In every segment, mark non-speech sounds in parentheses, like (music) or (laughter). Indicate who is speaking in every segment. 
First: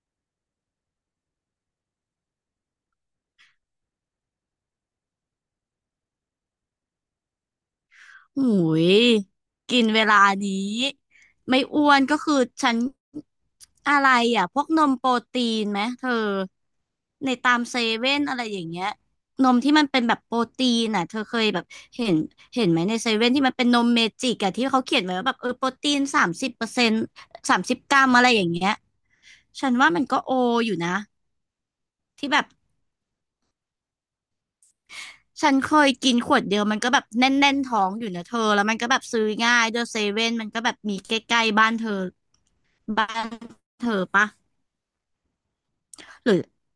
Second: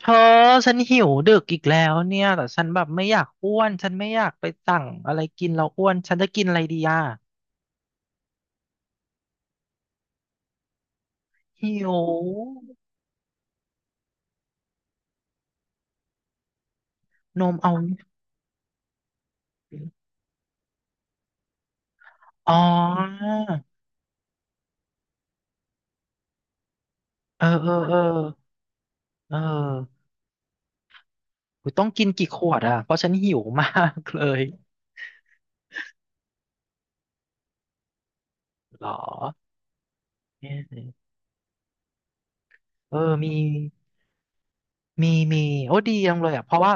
Speaker 1: เธอฉันหิวดึกอีกแล้วเนี่ยแต่ฉันแบบไม่อยากอ้วนฉันไม่อยากไปสั่งอะไรกินแล้วอ้วนฉันจะกินอะไรดีอ่ะ
Speaker 2: หุยกินเวลานี้ไม่
Speaker 1: หิ
Speaker 2: อ้
Speaker 1: ว
Speaker 2: วนก็คือฉันอะไรอ่ะพวกนมโปรตีนไหมเธอใน
Speaker 1: นม
Speaker 2: ตาม
Speaker 1: เอา
Speaker 2: เซเว่นอะไรอย่างเงี้ยนมที่มันเป็นแบบโปรตีนอ่ะเธอเคยแบบเห็น
Speaker 1: อ๋อ
Speaker 2: เห็นไหมในเซเว่นที่มันเป็นนมเมจิกอ่ะที่เขาเขียนไว้ว่าแบบเออโปรตีน30%
Speaker 1: เออ
Speaker 2: สาม
Speaker 1: เออ
Speaker 2: สิบ
Speaker 1: เอ
Speaker 2: ก
Speaker 1: อ
Speaker 2: รัมอะไรอย่างเงี้ย
Speaker 1: เอ
Speaker 2: ฉันว่ามั
Speaker 1: อ
Speaker 2: นก็โออยู่นะ
Speaker 1: อุ๊ยต้องกินกี่
Speaker 2: ที่
Speaker 1: ข
Speaker 2: แบบ
Speaker 1: วดอ่ะเพราะฉันหิวมากเลย
Speaker 2: ฉันเคยกินขวดเดียวมันก็แบบแน่นๆท้องอยู่นะเธอแล้วมัน
Speaker 1: เหร
Speaker 2: ก็
Speaker 1: อ
Speaker 2: แบบซื้อง่ายเดอะเซเว่นมัน
Speaker 1: เนี่ย
Speaker 2: ก็แบบมีใกล้ๆบ้านเธอ
Speaker 1: เออ
Speaker 2: บ้าน
Speaker 1: มี
Speaker 2: เธอปะ
Speaker 1: มีมีโอ้ดีจังเล
Speaker 2: ห
Speaker 1: ย
Speaker 2: รือ
Speaker 1: อ่ะเพราะว่า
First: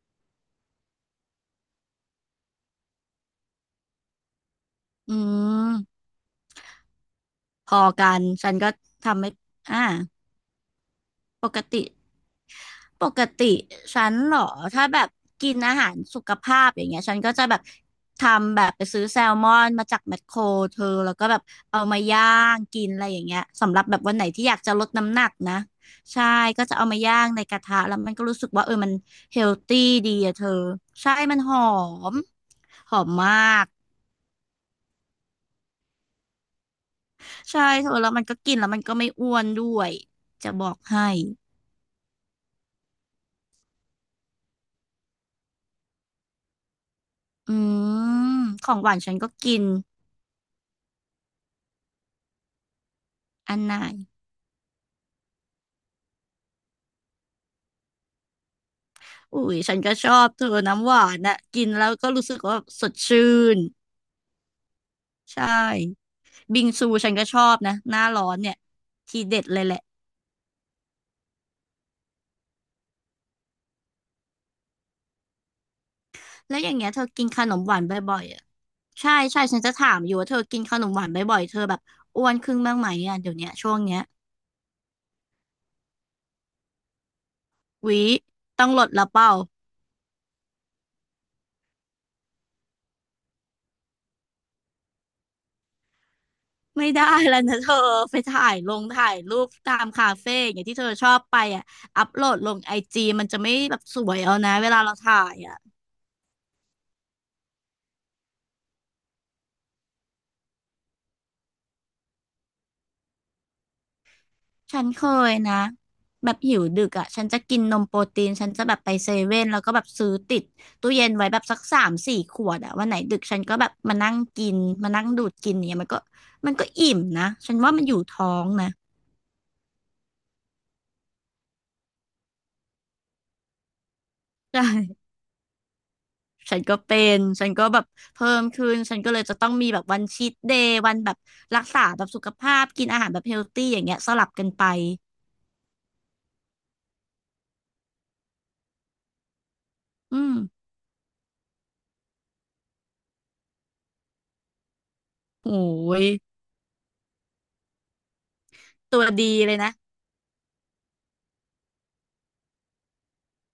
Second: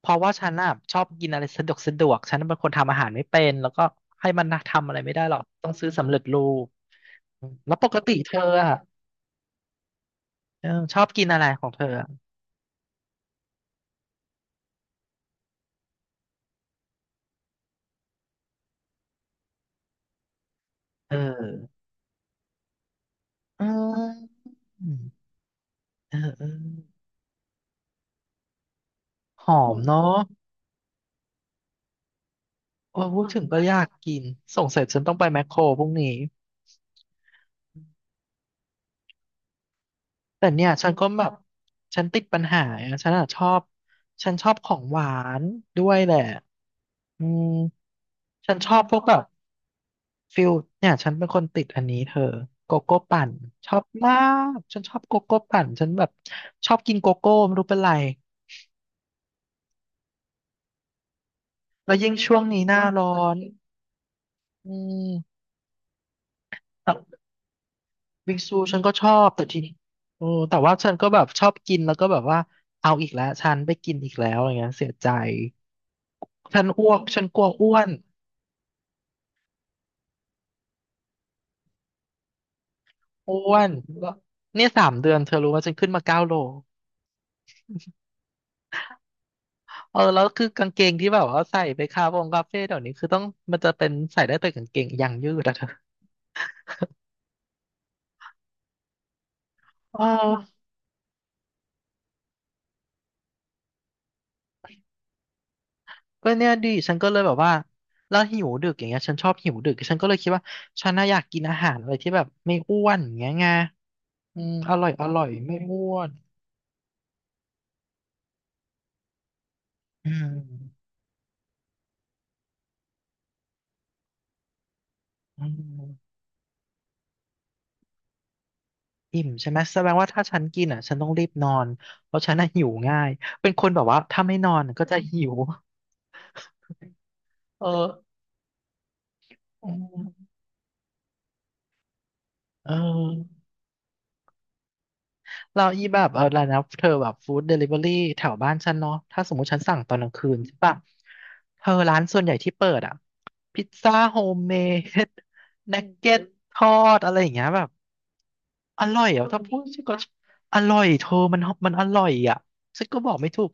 Speaker 1: เพราะว่าฉันอ่ะชอบกินอะไรสะดวกสะดวกฉันเป็นคนทำอาหารไม่เป็นแล้วก็ให้มันทำอะไรไม่
Speaker 2: อื
Speaker 1: ได้หรอกต้องซื้อ
Speaker 2: ม
Speaker 1: สำเร็จรูป
Speaker 2: พ
Speaker 1: แล้ว
Speaker 2: อ
Speaker 1: ปก
Speaker 2: กั
Speaker 1: ติ
Speaker 2: น
Speaker 1: เธอ
Speaker 2: ฉันก็
Speaker 1: อ่ะ
Speaker 2: ทำไม่อ่า
Speaker 1: เออชอบกินอะไร
Speaker 2: ป
Speaker 1: ของ
Speaker 2: ก
Speaker 1: เธ
Speaker 2: ติ
Speaker 1: ออะ
Speaker 2: ปกติฉันเหรอถ้าแบบกินอาหารสุขภาพอย่างเงี้ยฉันก็จะแบบทำแบบไปซื้อแซลมอนมาจากแมคโครเธอ
Speaker 1: เอ
Speaker 2: แล้วก็แบบเอา
Speaker 1: อ
Speaker 2: มาย่างกินอะไรอย่างเงี้ย
Speaker 1: อื
Speaker 2: สำหรับแบบวันไหนที่อยากจะลดน้ำห
Speaker 1: ม
Speaker 2: นักนะ
Speaker 1: เออ
Speaker 2: ใช่
Speaker 1: เออ
Speaker 2: ก็จะเอามาย่างในกระทะแล้วมันก็รู้สึกว่าเออมันเฮ
Speaker 1: ห
Speaker 2: ล
Speaker 1: อม
Speaker 2: ตี้ดี
Speaker 1: เนาะ
Speaker 2: อะเธอใช่มันหอมห
Speaker 1: โอ้
Speaker 2: อม
Speaker 1: พูดถึง
Speaker 2: มา
Speaker 1: ก็
Speaker 2: ก
Speaker 1: อยากกินสงสัยฉันต้องไปแมคโครพรุ่งนี้
Speaker 2: ใช่เธอแล้วมันก็กินแล้วมันก็ไม่อ้วนด้วย
Speaker 1: แต่
Speaker 2: จะบ
Speaker 1: เนี่
Speaker 2: อ
Speaker 1: ย
Speaker 2: ก
Speaker 1: ฉัน
Speaker 2: ให้
Speaker 1: ก็แบบฉันติดปัญหาอะฉันอ่ะชอบฉันชอบของหวานด้วยแหละอืม
Speaker 2: อืม
Speaker 1: ฉัน
Speaker 2: ข
Speaker 1: ช
Speaker 2: อ
Speaker 1: อ
Speaker 2: ง
Speaker 1: บ
Speaker 2: ห
Speaker 1: พ
Speaker 2: วาน
Speaker 1: วก
Speaker 2: ฉั
Speaker 1: แบ
Speaker 2: น
Speaker 1: บ
Speaker 2: ก็กิน
Speaker 1: ฟิลเนี่ยฉันเป็นคนติดอันนี้เธอโกโก้ปั่น
Speaker 2: อัน
Speaker 1: ช
Speaker 2: ไหน
Speaker 1: อบมากฉันชอบโกโก้ปั่นฉันแบบชอบกินโกโก้ไม่รู้เป็นไร
Speaker 2: อุ้ยฉันก็ชอบเธอน้ำหวานน่ะกินแล้ว
Speaker 1: แล้ว
Speaker 2: ก็
Speaker 1: ยิ่ง
Speaker 2: รู้สึ
Speaker 1: ช่ว
Speaker 2: ก
Speaker 1: ง
Speaker 2: ว่า
Speaker 1: นี้หน้า
Speaker 2: สด
Speaker 1: ร้อ
Speaker 2: ชื่
Speaker 1: น
Speaker 2: น
Speaker 1: อืม
Speaker 2: ใช่บิงซูฉัน
Speaker 1: แต่
Speaker 2: ก็ชอบนะหน้าร้อ
Speaker 1: บิ
Speaker 2: น
Speaker 1: ง
Speaker 2: เนี่
Speaker 1: ซู
Speaker 2: ย
Speaker 1: ฉันก็ชอ
Speaker 2: ที
Speaker 1: บ
Speaker 2: เด็
Speaker 1: แต่
Speaker 2: ด
Speaker 1: ที
Speaker 2: เลยแหละ
Speaker 1: โอ้แต่ว่าฉันก็แบบชอบกินแล้วก็แบบว่าเอาอีกแล้วฉันไปกินอีกแล้วอย่างเงี้ยเสียใจ
Speaker 2: แล้ว
Speaker 1: ฉัน
Speaker 2: อย่างเงี้
Speaker 1: อ้
Speaker 2: ย
Speaker 1: วก
Speaker 2: เธอ
Speaker 1: ฉั
Speaker 2: กิ
Speaker 1: น
Speaker 2: น
Speaker 1: ก
Speaker 2: ข
Speaker 1: ลัว
Speaker 2: นมห
Speaker 1: อ้ว
Speaker 2: วาน
Speaker 1: น
Speaker 2: บ่อยๆอ่ะใช่ใช่ฉันจะถามอยู่ว่าเธอกินขนมหวานบ่อยๆเธอแบบอ้วนขึ้นบ้างไหมอ่ะเดี๋ย
Speaker 1: อ้
Speaker 2: วเนี้ย
Speaker 1: วน
Speaker 2: ช่วงเนี้ย
Speaker 1: แล้วเนี่ย3 เดือนเธอรู้ว่าฉันขึ้นมา9 โล
Speaker 2: หวิต้องลดละเปล่า
Speaker 1: เออแล้วคือกางเกงที่แบบว่าใส่ไปคาเฟ่เดี๋ยวนี้คือต้องมันจะเป็นใส่ได้แต่กางเกงยางยืดอะเธอ
Speaker 2: ไม่ได้แล้วนะเธอ (laughs) ไปถ่ายลงถ่ายรูปตาม
Speaker 1: เอ
Speaker 2: คาเฟ่อย่าง
Speaker 1: อ
Speaker 2: เงี้ยที่เธอชอบไปอ่ะอัพโหลดลงไอจีมันจะไม่แบบสวยเอานะเวลาเราถ่ายอ่ะ
Speaker 1: ก็เนี่ยดิฉันก็เลยแบบว่าแล้วหิวดึกอย่างเงี้ยฉันชอบหิวดึกฉันก็เลยคิดว่าฉันน่าอยากกินอาหารอะไรที่แบบไม่อ้วนอย่างเงี้ยไงอืมอ
Speaker 2: ฉั
Speaker 1: ร่
Speaker 2: น
Speaker 1: อยอ
Speaker 2: เค
Speaker 1: ร่อย
Speaker 2: ยนะ
Speaker 1: ไม่อ้วน
Speaker 2: แบบหิวดึกอ่ะฉันจะกินนมโปรตีนฉันจะแบบไปเซเว่นแล้วก็แบบซื้
Speaker 1: อื
Speaker 2: อติด
Speaker 1: ม
Speaker 2: ตู้เย็นไว้แบบสักสามสี่ขวดอ่ะวันไหนดึกฉันก็แบบมานั่งกินมานั่งดูด
Speaker 1: อื
Speaker 2: กินเนี่ยมันก็
Speaker 1: ม
Speaker 2: มันก็อิ่มนะฉันว่ามันอยู่ท้องนะ
Speaker 1: อิ่มใช่ไหมแสดงว่าถ้าฉันกินอ่ะฉันต้องรีบนอนเพราะฉันน่ะหิวง่ายเป็นคนแบบว่าถ้าไม่นอ
Speaker 2: ใ
Speaker 1: นก็จะ
Speaker 2: ช่
Speaker 1: หิว
Speaker 2: ฉันก็เป็นฉัน
Speaker 1: เอ
Speaker 2: ก็
Speaker 1: อ
Speaker 2: แบบเพิ่มขึ้นฉันก็เลยจะต้องมี
Speaker 1: อื
Speaker 2: แบบวันชี
Speaker 1: ม
Speaker 2: ทเดย์วันแบบรักษาแบบสุขภาพ
Speaker 1: เอ
Speaker 2: กินอาหารแบบเฮ
Speaker 1: อ
Speaker 2: ลตี้อย่างเงี้ยสลับกันไป
Speaker 1: เราอีแบบเออแล้วนะเธอแบบฟู้ดเดลิเวอรี่แถวบ้านฉันเนาะถ้าสมมติฉันสั่งตอนกลาง
Speaker 2: อื
Speaker 1: คื
Speaker 2: ม
Speaker 1: นใช่ปะเธอร้านส่วนใหญ่ที่เปิดอ่ะพิซซ่าโฮมเมด
Speaker 2: โอ้
Speaker 1: นัอืก (laughs) ม
Speaker 2: ย
Speaker 1: เก็ตทอดอะไรอย่างเงี้ยแบบอ
Speaker 2: ตั
Speaker 1: ร่อ
Speaker 2: ว
Speaker 1: ยอ่ะอ
Speaker 2: ดี
Speaker 1: ถ้า
Speaker 2: เล
Speaker 1: พู
Speaker 2: ย
Speaker 1: ดี
Speaker 2: นะ
Speaker 1: ฉันก็ะอร่อยเธอมันมันอร่อยอ่ะฉันก็บอกไม่ถูก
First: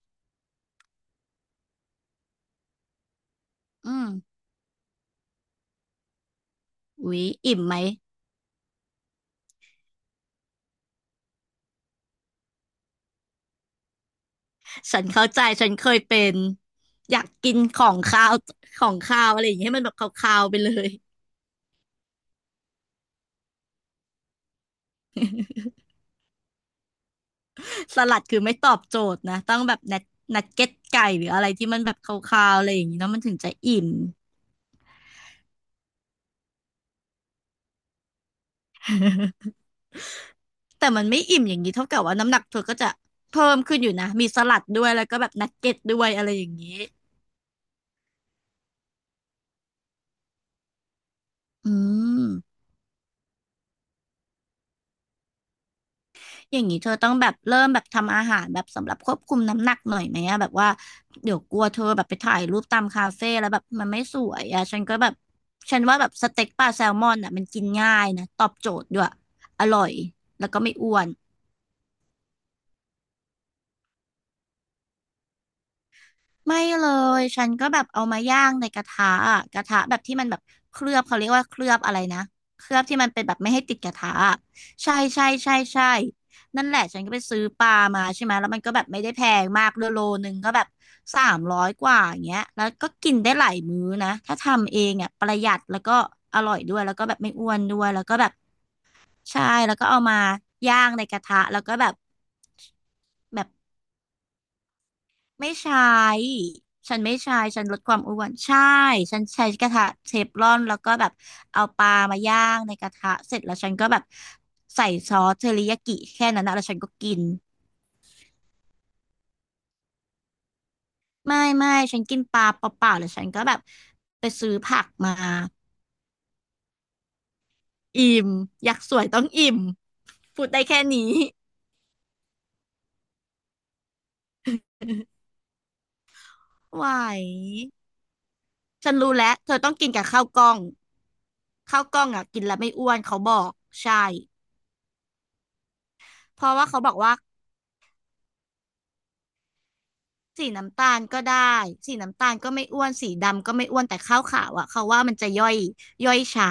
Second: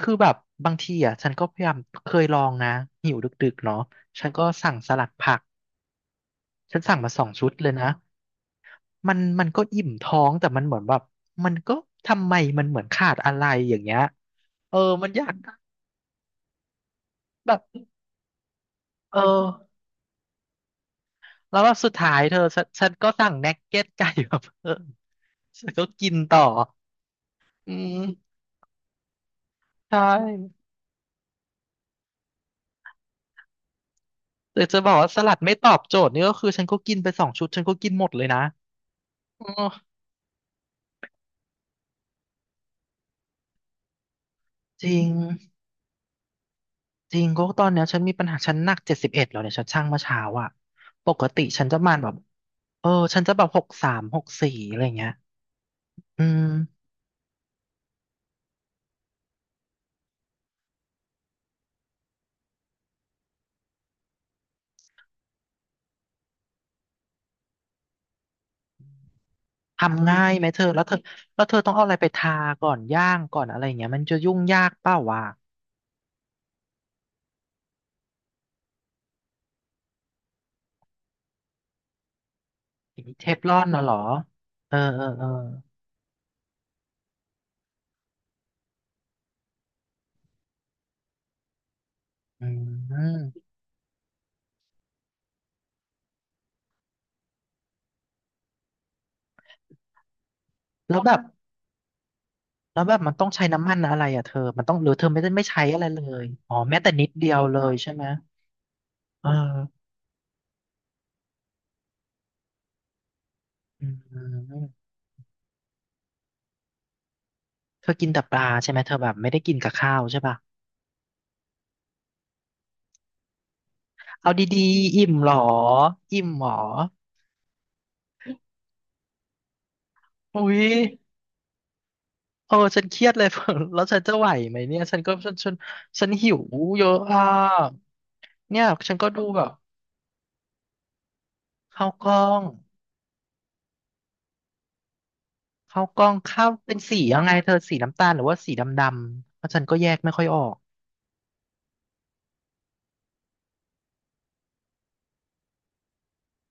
Speaker 1: คือแบบบางทีอ่ะฉันก็พยายามเคยลองนะหิวดึกๆเนาะ
Speaker 2: อืม
Speaker 1: ฉันก็สั่งสลัดผักฉันสั่งมา
Speaker 2: อุ๊
Speaker 1: ส
Speaker 2: ย
Speaker 1: องชุด
Speaker 2: อิ่ม
Speaker 1: เลย
Speaker 2: ไหม
Speaker 1: นะ มันมันก็อิ่มท้องแต่มันเหมือนแบบมันก็ทำไมมันเหมือนขาดอะไรอย่างเงี้ยเออ
Speaker 2: ฉัน
Speaker 1: มันอ
Speaker 2: เข้า
Speaker 1: ยาก
Speaker 2: ใจฉันเคยเป็นอยากกิ
Speaker 1: แบ
Speaker 2: น
Speaker 1: บ
Speaker 2: ของคาวของ
Speaker 1: เอ
Speaker 2: คา
Speaker 1: อ
Speaker 2: วอะไรอย่างเงี้ยให้มันแบบคาวๆไปเลย
Speaker 1: แล้วแบบสุดท้ายเธอฉันฉันก็สั่งนักเก็ตไก่มา (laughs) เพิ่มฉันก็กินต่ออื
Speaker 2: (laughs)
Speaker 1: ม
Speaker 2: สลัดคือไม่ตอบโจทย์นะต้องแบบ
Speaker 1: ใช่
Speaker 2: นัดเก็ตไก่หรืออะไรที่มันแบบคาวๆอะไรอย่างงี้เนาะมันถึงจะอิ่ม
Speaker 1: แต่จะบอกว่าสลัดไม่ตอบโจทย์นี่ก็คือฉันก็กินไปสองชุดฉันก็กินหมดเลยนะอ๋
Speaker 2: (laughs)
Speaker 1: อ
Speaker 2: แต่มันไม่อิ่มอย่างนี้เท่ากับว่าน้ำหนักเธอก็จะเพิ่มขึ้นอยู่นะมีสลัด
Speaker 1: จ
Speaker 2: ด้วย
Speaker 1: ริ
Speaker 2: แล้ว
Speaker 1: ง
Speaker 2: ก็แบบนักเก็ตด้วยอะไรอย่างนี้
Speaker 1: จริงก็ตอนเนี้ยฉันมีปัญหาฉันหนัก71แล้วเนี่ยฉันชั่งเมื่อเช้าอ่ะปกติฉัน
Speaker 2: อื
Speaker 1: จะประมาณแบบ
Speaker 2: ม
Speaker 1: เออฉันจะแบบ63 64อะไรเงี้ยอืม
Speaker 2: อย่างนี้เธอต้องแบบเริ่มแบบทำอาหารแบบสำหรับควบคุมน้ำหนักหน่อยไหมอะแบบว่าเดี๋ยวกลัวเธอแบบไปถ่ายรูปตามคาเฟ่แล้วแบบมันไม่สวยอะฉันก็แบบฉันว่าแบบสเต็กปลาแซลมอนอะมันกินง่ายนะตอบโจทย์ด้วยอร่อย
Speaker 1: ทำง่ายไหม
Speaker 2: แล้ว
Speaker 1: เธ
Speaker 2: ก็
Speaker 1: อ
Speaker 2: ไม่
Speaker 1: แล้วเธ
Speaker 2: อ้
Speaker 1: อ
Speaker 2: วน
Speaker 1: แล้วเธอต้องเอาอะไรไปทาก่อนย่างก่อนอะไรอย่างเงี้ยมันจะยุ่งยากเปล่าวะ
Speaker 2: ไม่เลยฉันก็แบบเอามาย่างในกระทะอะกระทะแบบที่มันแบบเคลือบเขาเรียกว่าเคลือบอะไรนะเคลือบที่
Speaker 1: อัน
Speaker 2: มัน
Speaker 1: นี้
Speaker 2: เป็
Speaker 1: เท
Speaker 2: นแบ
Speaker 1: ฟ
Speaker 2: บไม่
Speaker 1: ลอ
Speaker 2: ให้
Speaker 1: น
Speaker 2: ติด
Speaker 1: น่ะ
Speaker 2: ก
Speaker 1: เหร
Speaker 2: ระ
Speaker 1: อ
Speaker 2: ทะอะ
Speaker 1: เออ
Speaker 2: ใช่
Speaker 1: เออเอ
Speaker 2: ใช่
Speaker 1: อ
Speaker 2: ใช่ใช่นั่นแหละฉันก็ไปซื้อปลามาใช่ไหมแล้วมันก็แบบไม่ได้แพงมากด้วยโลนึงก็แบบ300กว่าอย่างเงี้ย
Speaker 1: อื
Speaker 2: แล้วก็กินได้หลา
Speaker 1: ม
Speaker 2: ยมื้อนะถ้าทำเองอ่ะประหยัดแล้วก็อร่อยด้วยแล้วก็แบบไม่อ้วนด้วยแล้วก็แบบใช่แล้วก็เอามาย่าง
Speaker 1: แล้ว
Speaker 2: ใน
Speaker 1: แบ
Speaker 2: ก
Speaker 1: บ
Speaker 2: ระทะแล้วก็แบบ
Speaker 1: แล้วแบบมันต้องใช้
Speaker 2: แบบ
Speaker 1: น้ำมันอะไรอ่ะเธอมันต้องหรือเธอไม่ได้ไม่
Speaker 2: ไม่
Speaker 1: ใช้
Speaker 2: ใช
Speaker 1: อะไรเลย
Speaker 2: ้
Speaker 1: อ๋อแม้แต่
Speaker 2: ฉัน
Speaker 1: นิด
Speaker 2: ไม่
Speaker 1: เดีย
Speaker 2: ใช้
Speaker 1: วเล
Speaker 2: ฉัน
Speaker 1: ย
Speaker 2: ลด
Speaker 1: ใช่
Speaker 2: ความ
Speaker 1: ไหม
Speaker 2: อ้วนใช่ ฉัน
Speaker 1: เอ
Speaker 2: ใช้กระ
Speaker 1: อ
Speaker 2: ทะเทฟลอนแล้วก็แบบเอาปลามาย่างในกระทะเสร็จแล้วฉันก็
Speaker 1: อื
Speaker 2: แบบ
Speaker 1: ม
Speaker 2: ใส่ซอสเทอริยากิแค่นั้นนะแล้วฉันก็กิน
Speaker 1: เธอกินแต่ปลาใช่ไหมเธอแบบไม่ได้กินกับข้าวใช่ป่ะ
Speaker 2: ไม่ไม่ฉันกินปลาเปล่าๆหรือฉันก็แบบไป
Speaker 1: เอา
Speaker 2: ซื้อ
Speaker 1: ดี
Speaker 2: ผัก
Speaker 1: ๆอิ่
Speaker 2: มา
Speaker 1: มเหรออิ่มเหรอ
Speaker 2: อิ่มอยากสวยต้องอิ่ม
Speaker 1: อุ้
Speaker 2: พูด
Speaker 1: ย
Speaker 2: ได้แค่นี้
Speaker 1: เออฉันเครียดเลย (laughs) แล้วฉันจะไหวไหมเนี่ยฉันก็ฉันฉันหิวเย
Speaker 2: ไหว
Speaker 1: อะอ่ะเนี่ย
Speaker 2: ฉั
Speaker 1: ฉั
Speaker 2: น
Speaker 1: นก็
Speaker 2: รู้
Speaker 1: ดู
Speaker 2: แล้ว
Speaker 1: แบบ
Speaker 2: เธอต้องกินกับข้าวกล้องข้าว
Speaker 1: ข้าว
Speaker 2: กล้
Speaker 1: ก
Speaker 2: อง
Speaker 1: ล้อ
Speaker 2: อ่ะกิ
Speaker 1: ง
Speaker 2: นแล้วไม่อ้วนเขาบอกใช่
Speaker 1: ข้าวกล้อง
Speaker 2: เพ
Speaker 1: ข้าว
Speaker 2: ราะว่า
Speaker 1: เป็น
Speaker 2: เขาบอ
Speaker 1: สี
Speaker 2: กว่า
Speaker 1: ยังไงเธอสีน้ำตาลหรือว่าสีดำดำเพราะฉันก็แยกไม่ค่อยอ
Speaker 2: สี
Speaker 1: อก
Speaker 2: น้ำตาลก็ได้สีน้ำตาลก็ไม่อ้วนสีดำก็ไม่อ้วนแต่ข้าวขาวอ่ะเขาว่ามันจะย่อยช้า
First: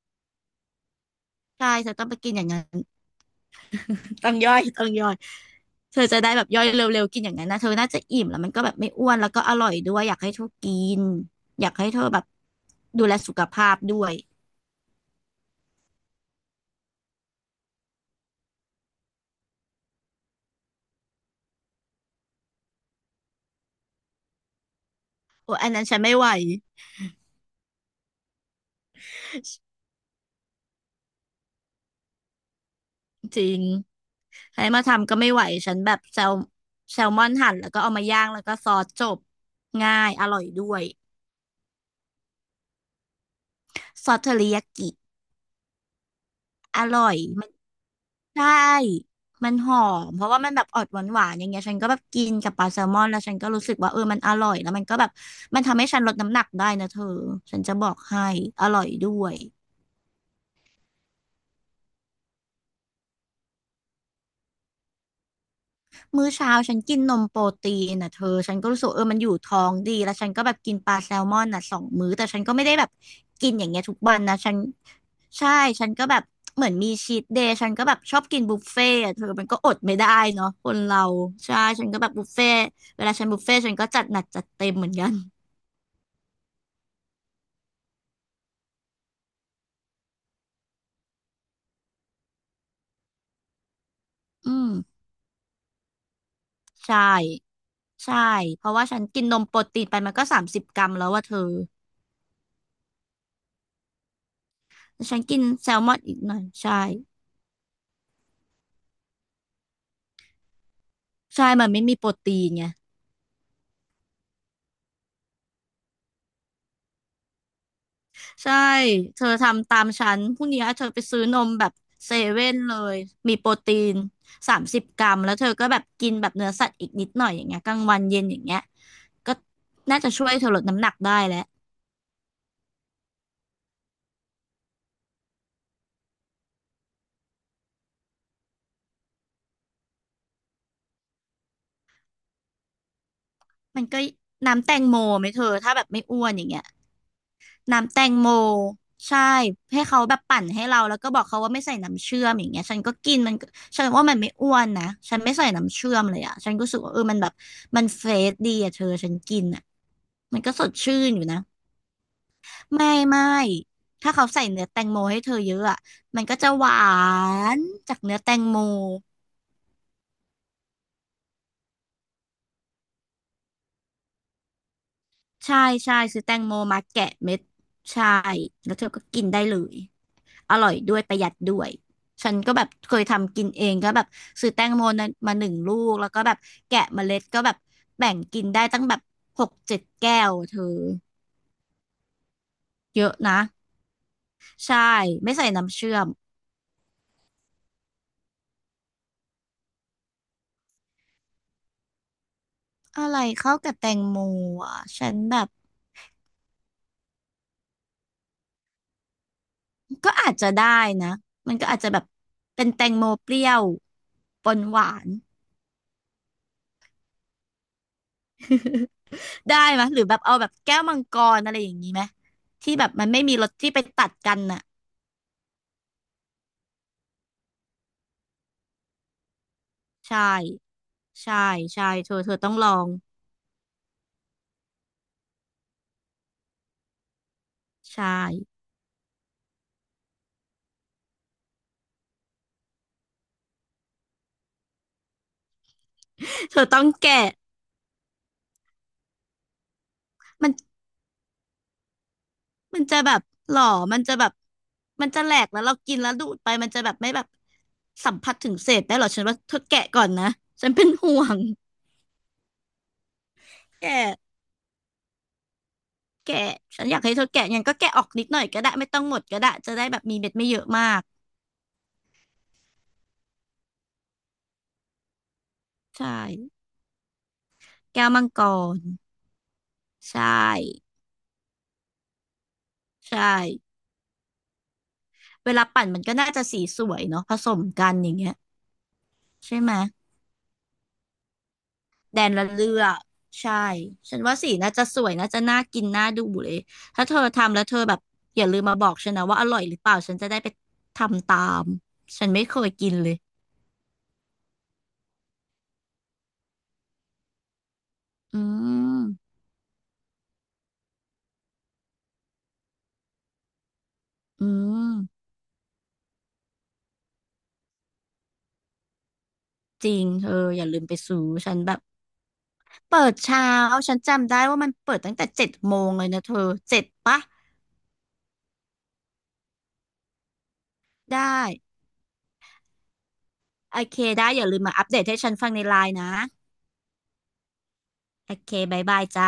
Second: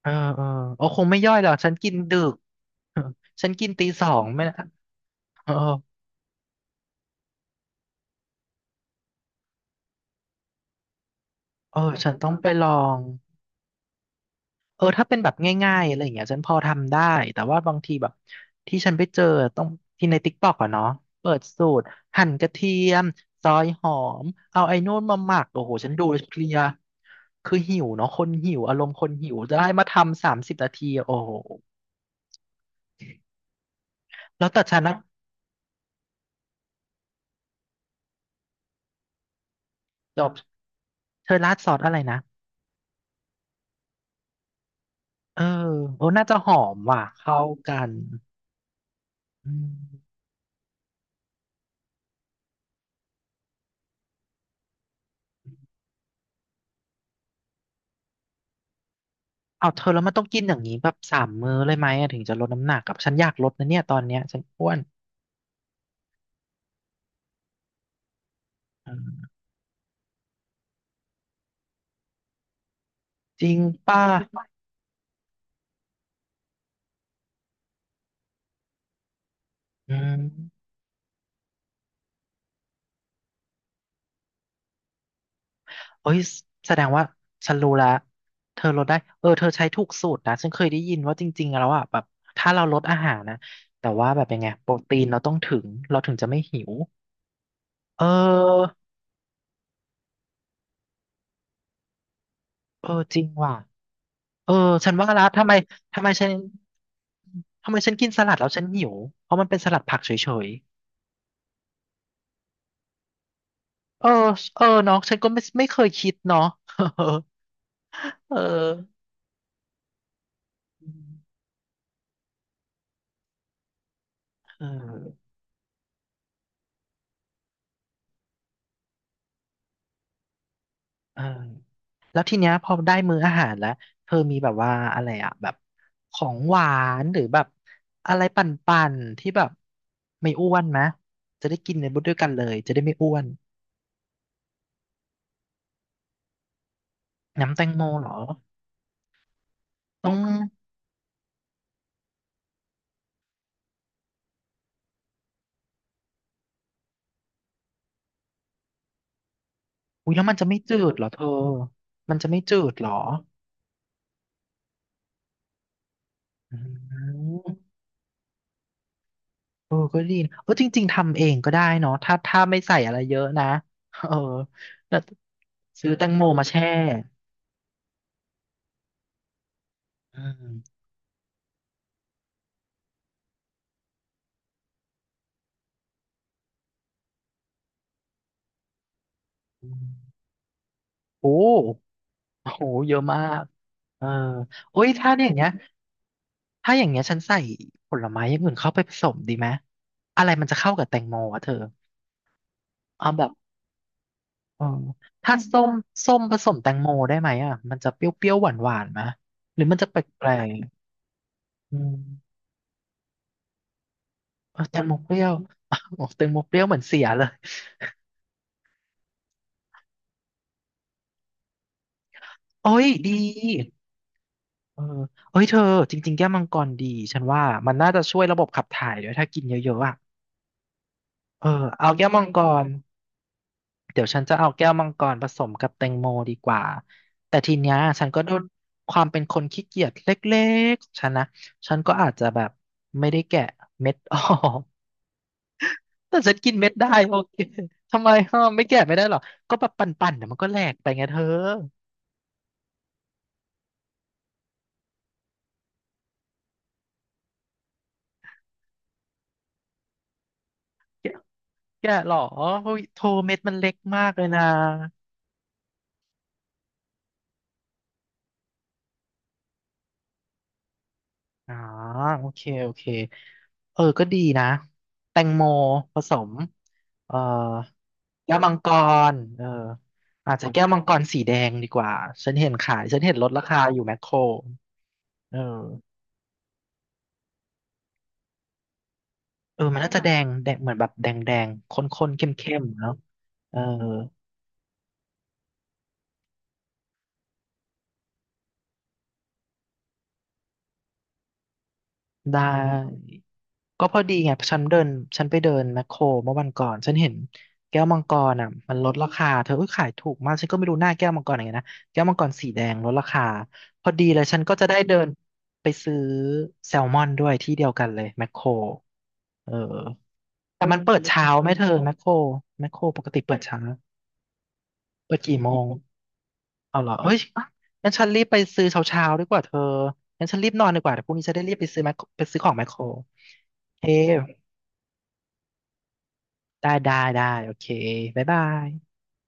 Speaker 1: เออเออเออคงไม่ย่อยหรอก
Speaker 2: ใช่
Speaker 1: ฉันกิ
Speaker 2: เธอ
Speaker 1: น
Speaker 2: ต้องไป
Speaker 1: ดึ
Speaker 2: กิ
Speaker 1: ก
Speaker 2: นอย่างนั้น
Speaker 1: (laughs) ฉันกินตีสอ
Speaker 2: (laughs)
Speaker 1: ง
Speaker 2: ต้อง
Speaker 1: ไม่
Speaker 2: ย่
Speaker 1: นะ
Speaker 2: อยต้องย่อย
Speaker 1: เออ
Speaker 2: เธอจะได้แบบย่อยเร็วๆกินอย่างนั้นนะเธอน่าจะอิ่มแล้วมันก็แบบไม่อ้วนแล้วก็อร่อยด้วยอยากให้เธอกินอยาก
Speaker 1: เออ
Speaker 2: ให้เธอ
Speaker 1: ฉัน
Speaker 2: แบบ
Speaker 1: ต้องไปลอง
Speaker 2: ดูแลสุขภาพด้วย
Speaker 1: เออถ้าเป็นแบบง่ายๆอะไรอย่างเงี้ยฉันพอทำได้แต่ว่าบางทีแบบที่ฉันไปเจอต้องที่ในติ๊กต็อกอะเนาะเปิดสูตรหั่นกระเทียมซอยหอมเอาไอ้นู่นมาหมัก
Speaker 2: โอ้ย
Speaker 1: โอ้
Speaker 2: อั
Speaker 1: โห
Speaker 2: นนั้น
Speaker 1: ฉัน
Speaker 2: ฉัน
Speaker 1: ดู
Speaker 2: ไม่
Speaker 1: แล้ว
Speaker 2: ไหว
Speaker 1: เพลียคือหิวเนาะคนหิวอารมณ์คนหิวจะให้มาทำ30 นาทีโอ้โห
Speaker 2: จริง
Speaker 1: แล้วแต่
Speaker 2: ให้
Speaker 1: ฉั
Speaker 2: มา
Speaker 1: นนะ
Speaker 2: ทำก็ไม่ไหวฉันแบบแซลมอนหั่นแล้วก็เอามาย่างแล้วก็ซอสจบง่าย
Speaker 1: จ
Speaker 2: อ
Speaker 1: บ
Speaker 2: ร่อยด้วย
Speaker 1: เธอราดซอสอะไรนะ
Speaker 2: ซอสเทอริยากิ
Speaker 1: เออโอ้น่าจะหอม
Speaker 2: อ
Speaker 1: ว่ะ
Speaker 2: ร่อย
Speaker 1: เข้า
Speaker 2: มัน
Speaker 1: กัน
Speaker 2: ใช่
Speaker 1: อื
Speaker 2: มันห
Speaker 1: ม
Speaker 2: อมเพราะว่ามันแบบออกหวานหวานอย่างเงี้ยฉันก็แบบกินกับปลาแซลมอนแล้วฉันก็รู้สึกว่าเออมันอร่อยแล้วมันก็แบบมันทำให้ฉันลดน้ำหนักได้นะเธอฉันจะบอกให้อร่อยด้วย
Speaker 1: เอาเธอแล้วมันต้องกินอย่างนี้แบบ3 มื้อเลยไหมอะถึงจะลดน้ำหนักกับฉันอยากลดนะเนี่ยตอนเนี้ยฉันอ้วน
Speaker 2: มื้อเช้าฉันกินนมโปรตีนนะเธอฉันก็รู้สึกเออมันอยู่ท้องดีแล้วฉันก็แบบกินปลาแซลมอนน่ะสองมื้อแต่ฉันก็ไม่ได้แบบ
Speaker 1: จ
Speaker 2: กิ
Speaker 1: ริ
Speaker 2: น
Speaker 1: ง
Speaker 2: อย่างเงี้ยทุก
Speaker 1: ป่ะ
Speaker 2: วันนะฉัน ใช่ฉันก็แบบเหมือนมีชีทเดย์ฉันก็แบบชอบกินบุฟเฟ่ต์อะเธอมันก็อด
Speaker 1: อื
Speaker 2: ไม่ได้เนาะ
Speaker 1: ม
Speaker 2: คนเราใช่ฉันก็แบบบุฟเฟ่ต์เวลาฉันบุฟเฟ่ต์ฉันก็จัดหนักจัดเต็มเหมือนกัน
Speaker 1: เอ้ยแสดงว่าฉันรู้แล้ว เธอลดได้เออเธอใช้ถูกสูตรนะฉันเคยได้ยินว่าจริงๆแล้วอ่ะแบบถ้าเราลดอาหารนะ แต่ว่าแบบยังไง
Speaker 2: อื
Speaker 1: โป
Speaker 2: ม
Speaker 1: รตีนเราต้องเราถึงจะไม่หิว
Speaker 2: ใช่
Speaker 1: เ
Speaker 2: ใช่เพ
Speaker 1: ออ
Speaker 2: ราะว่าฉันกินนมโปรตีนไปมันก็สามสิบกรัมแล้วว่าเธอ
Speaker 1: เออจริงว่ะเออฉัน
Speaker 2: แล้
Speaker 1: ว่า
Speaker 2: วฉัน
Speaker 1: และ
Speaker 2: กิน
Speaker 1: ทำไม
Speaker 2: แซลมอน
Speaker 1: ทำไม
Speaker 2: อีก
Speaker 1: ฉัน
Speaker 2: หน่อยใช่
Speaker 1: ทำไมฉันกินสลัดแล้วฉันหิวเพราะมันเป็นสลัดผักเฉย
Speaker 2: ใช่มันไม่มีโปรตีนไง
Speaker 1: ๆเออเออเนาะฉันก็ไม่เคยคิดเนาะ (laughs) เออ
Speaker 2: ใช่ เธอทำตามฉันพรุ่งนี้เธอไปซื้อนมแบบเซเว่นเลย มีโปรตีน30 กรัม
Speaker 1: อ
Speaker 2: แล้วเธอก็แบบกินแบบเนื้อสัตว์อีกนิดหน่อยอย่างเงี้ยกลางวันเย็นอย่างเงี้ยก็น่าจะช่วยเธอลดน้ำหนัก
Speaker 1: เอ
Speaker 2: ได้
Speaker 1: อ
Speaker 2: แล้ว
Speaker 1: แล้วทีเนี้ยพอได้มื้ออาหารแล้วเธอมีแบบว่าอะไรอะแบบของหวานหรือแบบอะไรปั่นๆที่แบบไม่อ้วนไหมจะได้กินในบุดด้วยกันเลยจะได้ไม่อ้วน
Speaker 2: มันก็น้ำแตงโมไหมเธอถ้าแบบไม่อ้วนอย่างเงี้ย
Speaker 1: น้ำแตงโม
Speaker 2: น้ำแต
Speaker 1: เหรอ
Speaker 2: งโมใช่ให้เขา
Speaker 1: ต้อ
Speaker 2: แบ
Speaker 1: ง
Speaker 2: บปั่นให้เราแล้วก็บอกเขาว่าไม่ใส่น้ำเชื่อมอย่างเงี้ยฉันก็กินมันก็ฉันว่ามันไม่อ้วนนะฉันไม่ใส่น้ำเชื่อมเลยอ่ะฉันก็รู้สึกว่าเออมันแบบมันเฟรชดีอ่ะเธอฉันกินอ่ะ
Speaker 1: อุ้ยแล้วมัน
Speaker 2: มัน
Speaker 1: จะ
Speaker 2: ก็
Speaker 1: ไม่
Speaker 2: สด
Speaker 1: จืด
Speaker 2: ชื่
Speaker 1: เหรอ
Speaker 2: น
Speaker 1: เธ
Speaker 2: อยู่
Speaker 1: อ
Speaker 2: นะ
Speaker 1: มันจะไม่จืดเหร
Speaker 2: ไม่
Speaker 1: อ
Speaker 2: ไม่ถ้าเขาใส่เนื้อแตงโมให้เธอเยอะอ่ะมันก็จะ
Speaker 1: อื
Speaker 2: หวา
Speaker 1: ม
Speaker 2: นจากเนื้อแตงโม
Speaker 1: เออก็ดีนะเออจริงๆทำเองก็ได้เนาะถ้าไม่ใส่อะไรเยอะนะเออแล้ว
Speaker 2: ใช่
Speaker 1: ซื้อ
Speaker 2: ใช่
Speaker 1: แตง
Speaker 2: ซื้
Speaker 1: โม
Speaker 2: อแตง
Speaker 1: มา
Speaker 2: โม
Speaker 1: แช่
Speaker 2: มาแกะเม็ดใช่แล้วเธอก็กินได้เลย
Speaker 1: อื
Speaker 2: อร่อย
Speaker 1: ม
Speaker 2: ด้วยประหยัดด้วยฉันก็แบบเคยทำกินเองก็แบบซื้อแตงโมนะมาหนึ่งลูกแล้วก็แบบแกะเมล็ดก็แบบแบ่งกินได้ตั้งแบบ6-7 แก้วเธอ
Speaker 1: โอ้ โอ้โหเยอะ
Speaker 2: เยอะ
Speaker 1: มา
Speaker 2: นะ
Speaker 1: กเออ
Speaker 2: ใช่
Speaker 1: โอ้ยถ้าเนี่ยอ
Speaker 2: ไม่
Speaker 1: ย่าง
Speaker 2: ใส่
Speaker 1: เงี้ย
Speaker 2: น้ำเชื่อม
Speaker 1: ถ้าอย่างเงี้ยฉันใส่ผลไม้อย่างอื่นเข้าไปผสมดีไหมอะไรมันจะเข้ากับแตงโมอ่ะเธอ
Speaker 2: อะ
Speaker 1: เอา
Speaker 2: ไร
Speaker 1: แบบ
Speaker 2: เข้ากับแตงโม
Speaker 1: เออ
Speaker 2: อ่ะฉัน
Speaker 1: ถ้า
Speaker 2: แบบ
Speaker 1: ส้มส้มผสมแตงโมได้ไหมอ่ะมันจะเปรี้ยวๆหวานๆวานไหมหรือมันจะแ
Speaker 2: ก็
Speaker 1: ปล
Speaker 2: อาจจะ
Speaker 1: ก
Speaker 2: ได้นะมันก็
Speaker 1: ๆอื
Speaker 2: อาจจะ
Speaker 1: ม
Speaker 2: แบบเป็นแตงโมเปรี้ยวปน
Speaker 1: เอาแต
Speaker 2: ห
Speaker 1: งโม
Speaker 2: วาน
Speaker 1: เปรี้ยว (laughs) อ้าวแตงโมเปรี้ยวเหมือนเสียเลย
Speaker 2: (laughs) ได้ไหมยหรือแบบเอาแบบแก้วมังกรอะไรอย่างนี้ไหม
Speaker 1: โอ้
Speaker 2: ที่แบ
Speaker 1: ย
Speaker 2: บมัน
Speaker 1: ดี
Speaker 2: ไม่มีรสที่ไปตัดกันน่ะ
Speaker 1: เออเอ้ยเธอจริงๆแก้วมังกรดีฉันว่ามันน่าจะช่วยระบบขับถ่ายด้วยถ้ากินเยอะๆอ่ะ
Speaker 2: ใช่ ใช่
Speaker 1: เออ
Speaker 2: ใช่
Speaker 1: เอาแก้
Speaker 2: เธ
Speaker 1: ว
Speaker 2: อ
Speaker 1: มัง
Speaker 2: เธอ
Speaker 1: ก
Speaker 2: ต้องล
Speaker 1: ร
Speaker 2: อง
Speaker 1: เดี๋ยวฉันจะเอาแก้วมังกรผสมกับแตงโมดีกว่า แต่ทีเนี้ยฉั
Speaker 2: ใช่
Speaker 1: นก็โดนความเป็นคนขี้เกียจเล็กๆของฉันนะฉันก็อาจจะแบบไม่ได้แกะเม็ดออก (laughs) แต่ฉันกิ
Speaker 2: (laughs)
Speaker 1: น
Speaker 2: เธอ
Speaker 1: เม็ด
Speaker 2: ต้อง
Speaker 1: ได้โอ
Speaker 2: แกะ
Speaker 1: เคทำไมฮะไม่แกะไม่ได้หรอก็แบบปั่นๆเดี๋ยวมันก็
Speaker 2: มัน
Speaker 1: แหลกไปไงเธอ
Speaker 2: มันจะแบบหล่อมันจะแบบมันจะแหลกแล้วเรากินแล้วดูดไปมันจะแบบไม่แบบสัมผัสถึงเศษได้หรอฉันว่าเธอแกะก่อนนะฉันเป็น
Speaker 1: แกะ
Speaker 2: ห่วง
Speaker 1: แกะหรอโอ้ยโทเม็ดมันเล็กมาก
Speaker 2: แกะ
Speaker 1: เลยนะ
Speaker 2: แกะฉันอยากให้เธอแกะยังก็แกะออกนิดหน่อยก็ได้ไม่ต้องหมดก็ได้จะได้แบบมีเม็ดไม่เยอะมาก
Speaker 1: อ่าโอเคเออก็ดีนะแตงโมผ
Speaker 2: ใช่
Speaker 1: สมเอ่อ
Speaker 2: แก้วมัง
Speaker 1: แก้ว
Speaker 2: ก
Speaker 1: มังก
Speaker 2: ร
Speaker 1: รเออ
Speaker 2: ใช
Speaker 1: อาจจะแก้วมัง
Speaker 2: ่
Speaker 1: กรสีแดงดีกว่าฉันเห็นขายฉันเห็น
Speaker 2: ใช่
Speaker 1: ลดราคาอยู่แมคโครเอ
Speaker 2: เวลาปั่น
Speaker 1: อ
Speaker 2: มันก็น่าจะสีสวยเนาะผสมกันอย่างเงี้ยใช่
Speaker 1: เออ
Speaker 2: ไหม
Speaker 1: มันน่าจะแดงแดงเหมือนแบบแดงแดงข้นๆ
Speaker 2: แด
Speaker 1: เข
Speaker 2: นละ
Speaker 1: ้ม
Speaker 2: เลื
Speaker 1: ๆ
Speaker 2: อ
Speaker 1: เนาะ
Speaker 2: ก
Speaker 1: เออ
Speaker 2: ใช่ฉันว่าสีน่าจะสวยน่าจะน่ากินน่าดูเลยถ้าเธอทำแล้วเธอแบบอย่าลืมมาบอกฉันนะว่าอร่อยหรือเปล่าฉันจะได้ไปทำตามฉัน
Speaker 1: ได้
Speaker 2: ไม่เคยกินเลย
Speaker 1: ก็พอดีไงฉันไปเดินแมคโครเมื่อวันก่อนฉันเห็นแก้วมังกร
Speaker 2: อื
Speaker 1: อ่ะมันลด
Speaker 2: ม
Speaker 1: ราคาเธอเอ้ยขายถูกมากฉันก็ไม่รู้หน้าแก้วมังกรอย่างไงนะแก้วมังกรสีแดงลดราคาพอดีเลยฉัน
Speaker 2: อื
Speaker 1: ก็จะได้เดิน
Speaker 2: ม
Speaker 1: ไปซื้อแซลมอนด้วยที่เดียวกันเลยแมคโครเออ
Speaker 2: จริงเธออ
Speaker 1: แต่
Speaker 2: ย่า
Speaker 1: มั
Speaker 2: ลื
Speaker 1: น
Speaker 2: ม
Speaker 1: เปิ
Speaker 2: ไป
Speaker 1: ด
Speaker 2: ซื้อ
Speaker 1: เช้าไหม
Speaker 2: ฉัน
Speaker 1: เธอ
Speaker 2: แบบ
Speaker 1: แมคโครป
Speaker 2: เปิ
Speaker 1: ก
Speaker 2: ด
Speaker 1: ติเปิด
Speaker 2: เช้า
Speaker 1: เช้า
Speaker 2: ฉันจำได้ว่ามันเปิดตั้
Speaker 1: เปิ
Speaker 2: ง
Speaker 1: ด
Speaker 2: แต่
Speaker 1: กี่
Speaker 2: เจ็
Speaker 1: โม
Speaker 2: ด
Speaker 1: ง
Speaker 2: โมงเลยนะเธอ
Speaker 1: เอา
Speaker 2: เจ็ด
Speaker 1: เหรอเอ้ย
Speaker 2: ปะ
Speaker 1: งั้นฉันรีบไปซื้อเช้าๆดีกว่าเธองั้นฉันรีบนอนดีกว่าเดี๋ยวพรุ่ง
Speaker 2: ได้
Speaker 1: นี้จะได้รีบไปซื้อแมคโครไปซื้อของแมคโครโอ
Speaker 2: โอ
Speaker 1: เค
Speaker 2: เคได้อย่าลืมมาอัปเดตให้ฉันฟังในไลน์นะ
Speaker 1: ได้ได้ได้โอเคบ๊าย
Speaker 2: โอ
Speaker 1: บา
Speaker 2: เค
Speaker 1: ย
Speaker 2: บายบายจ้า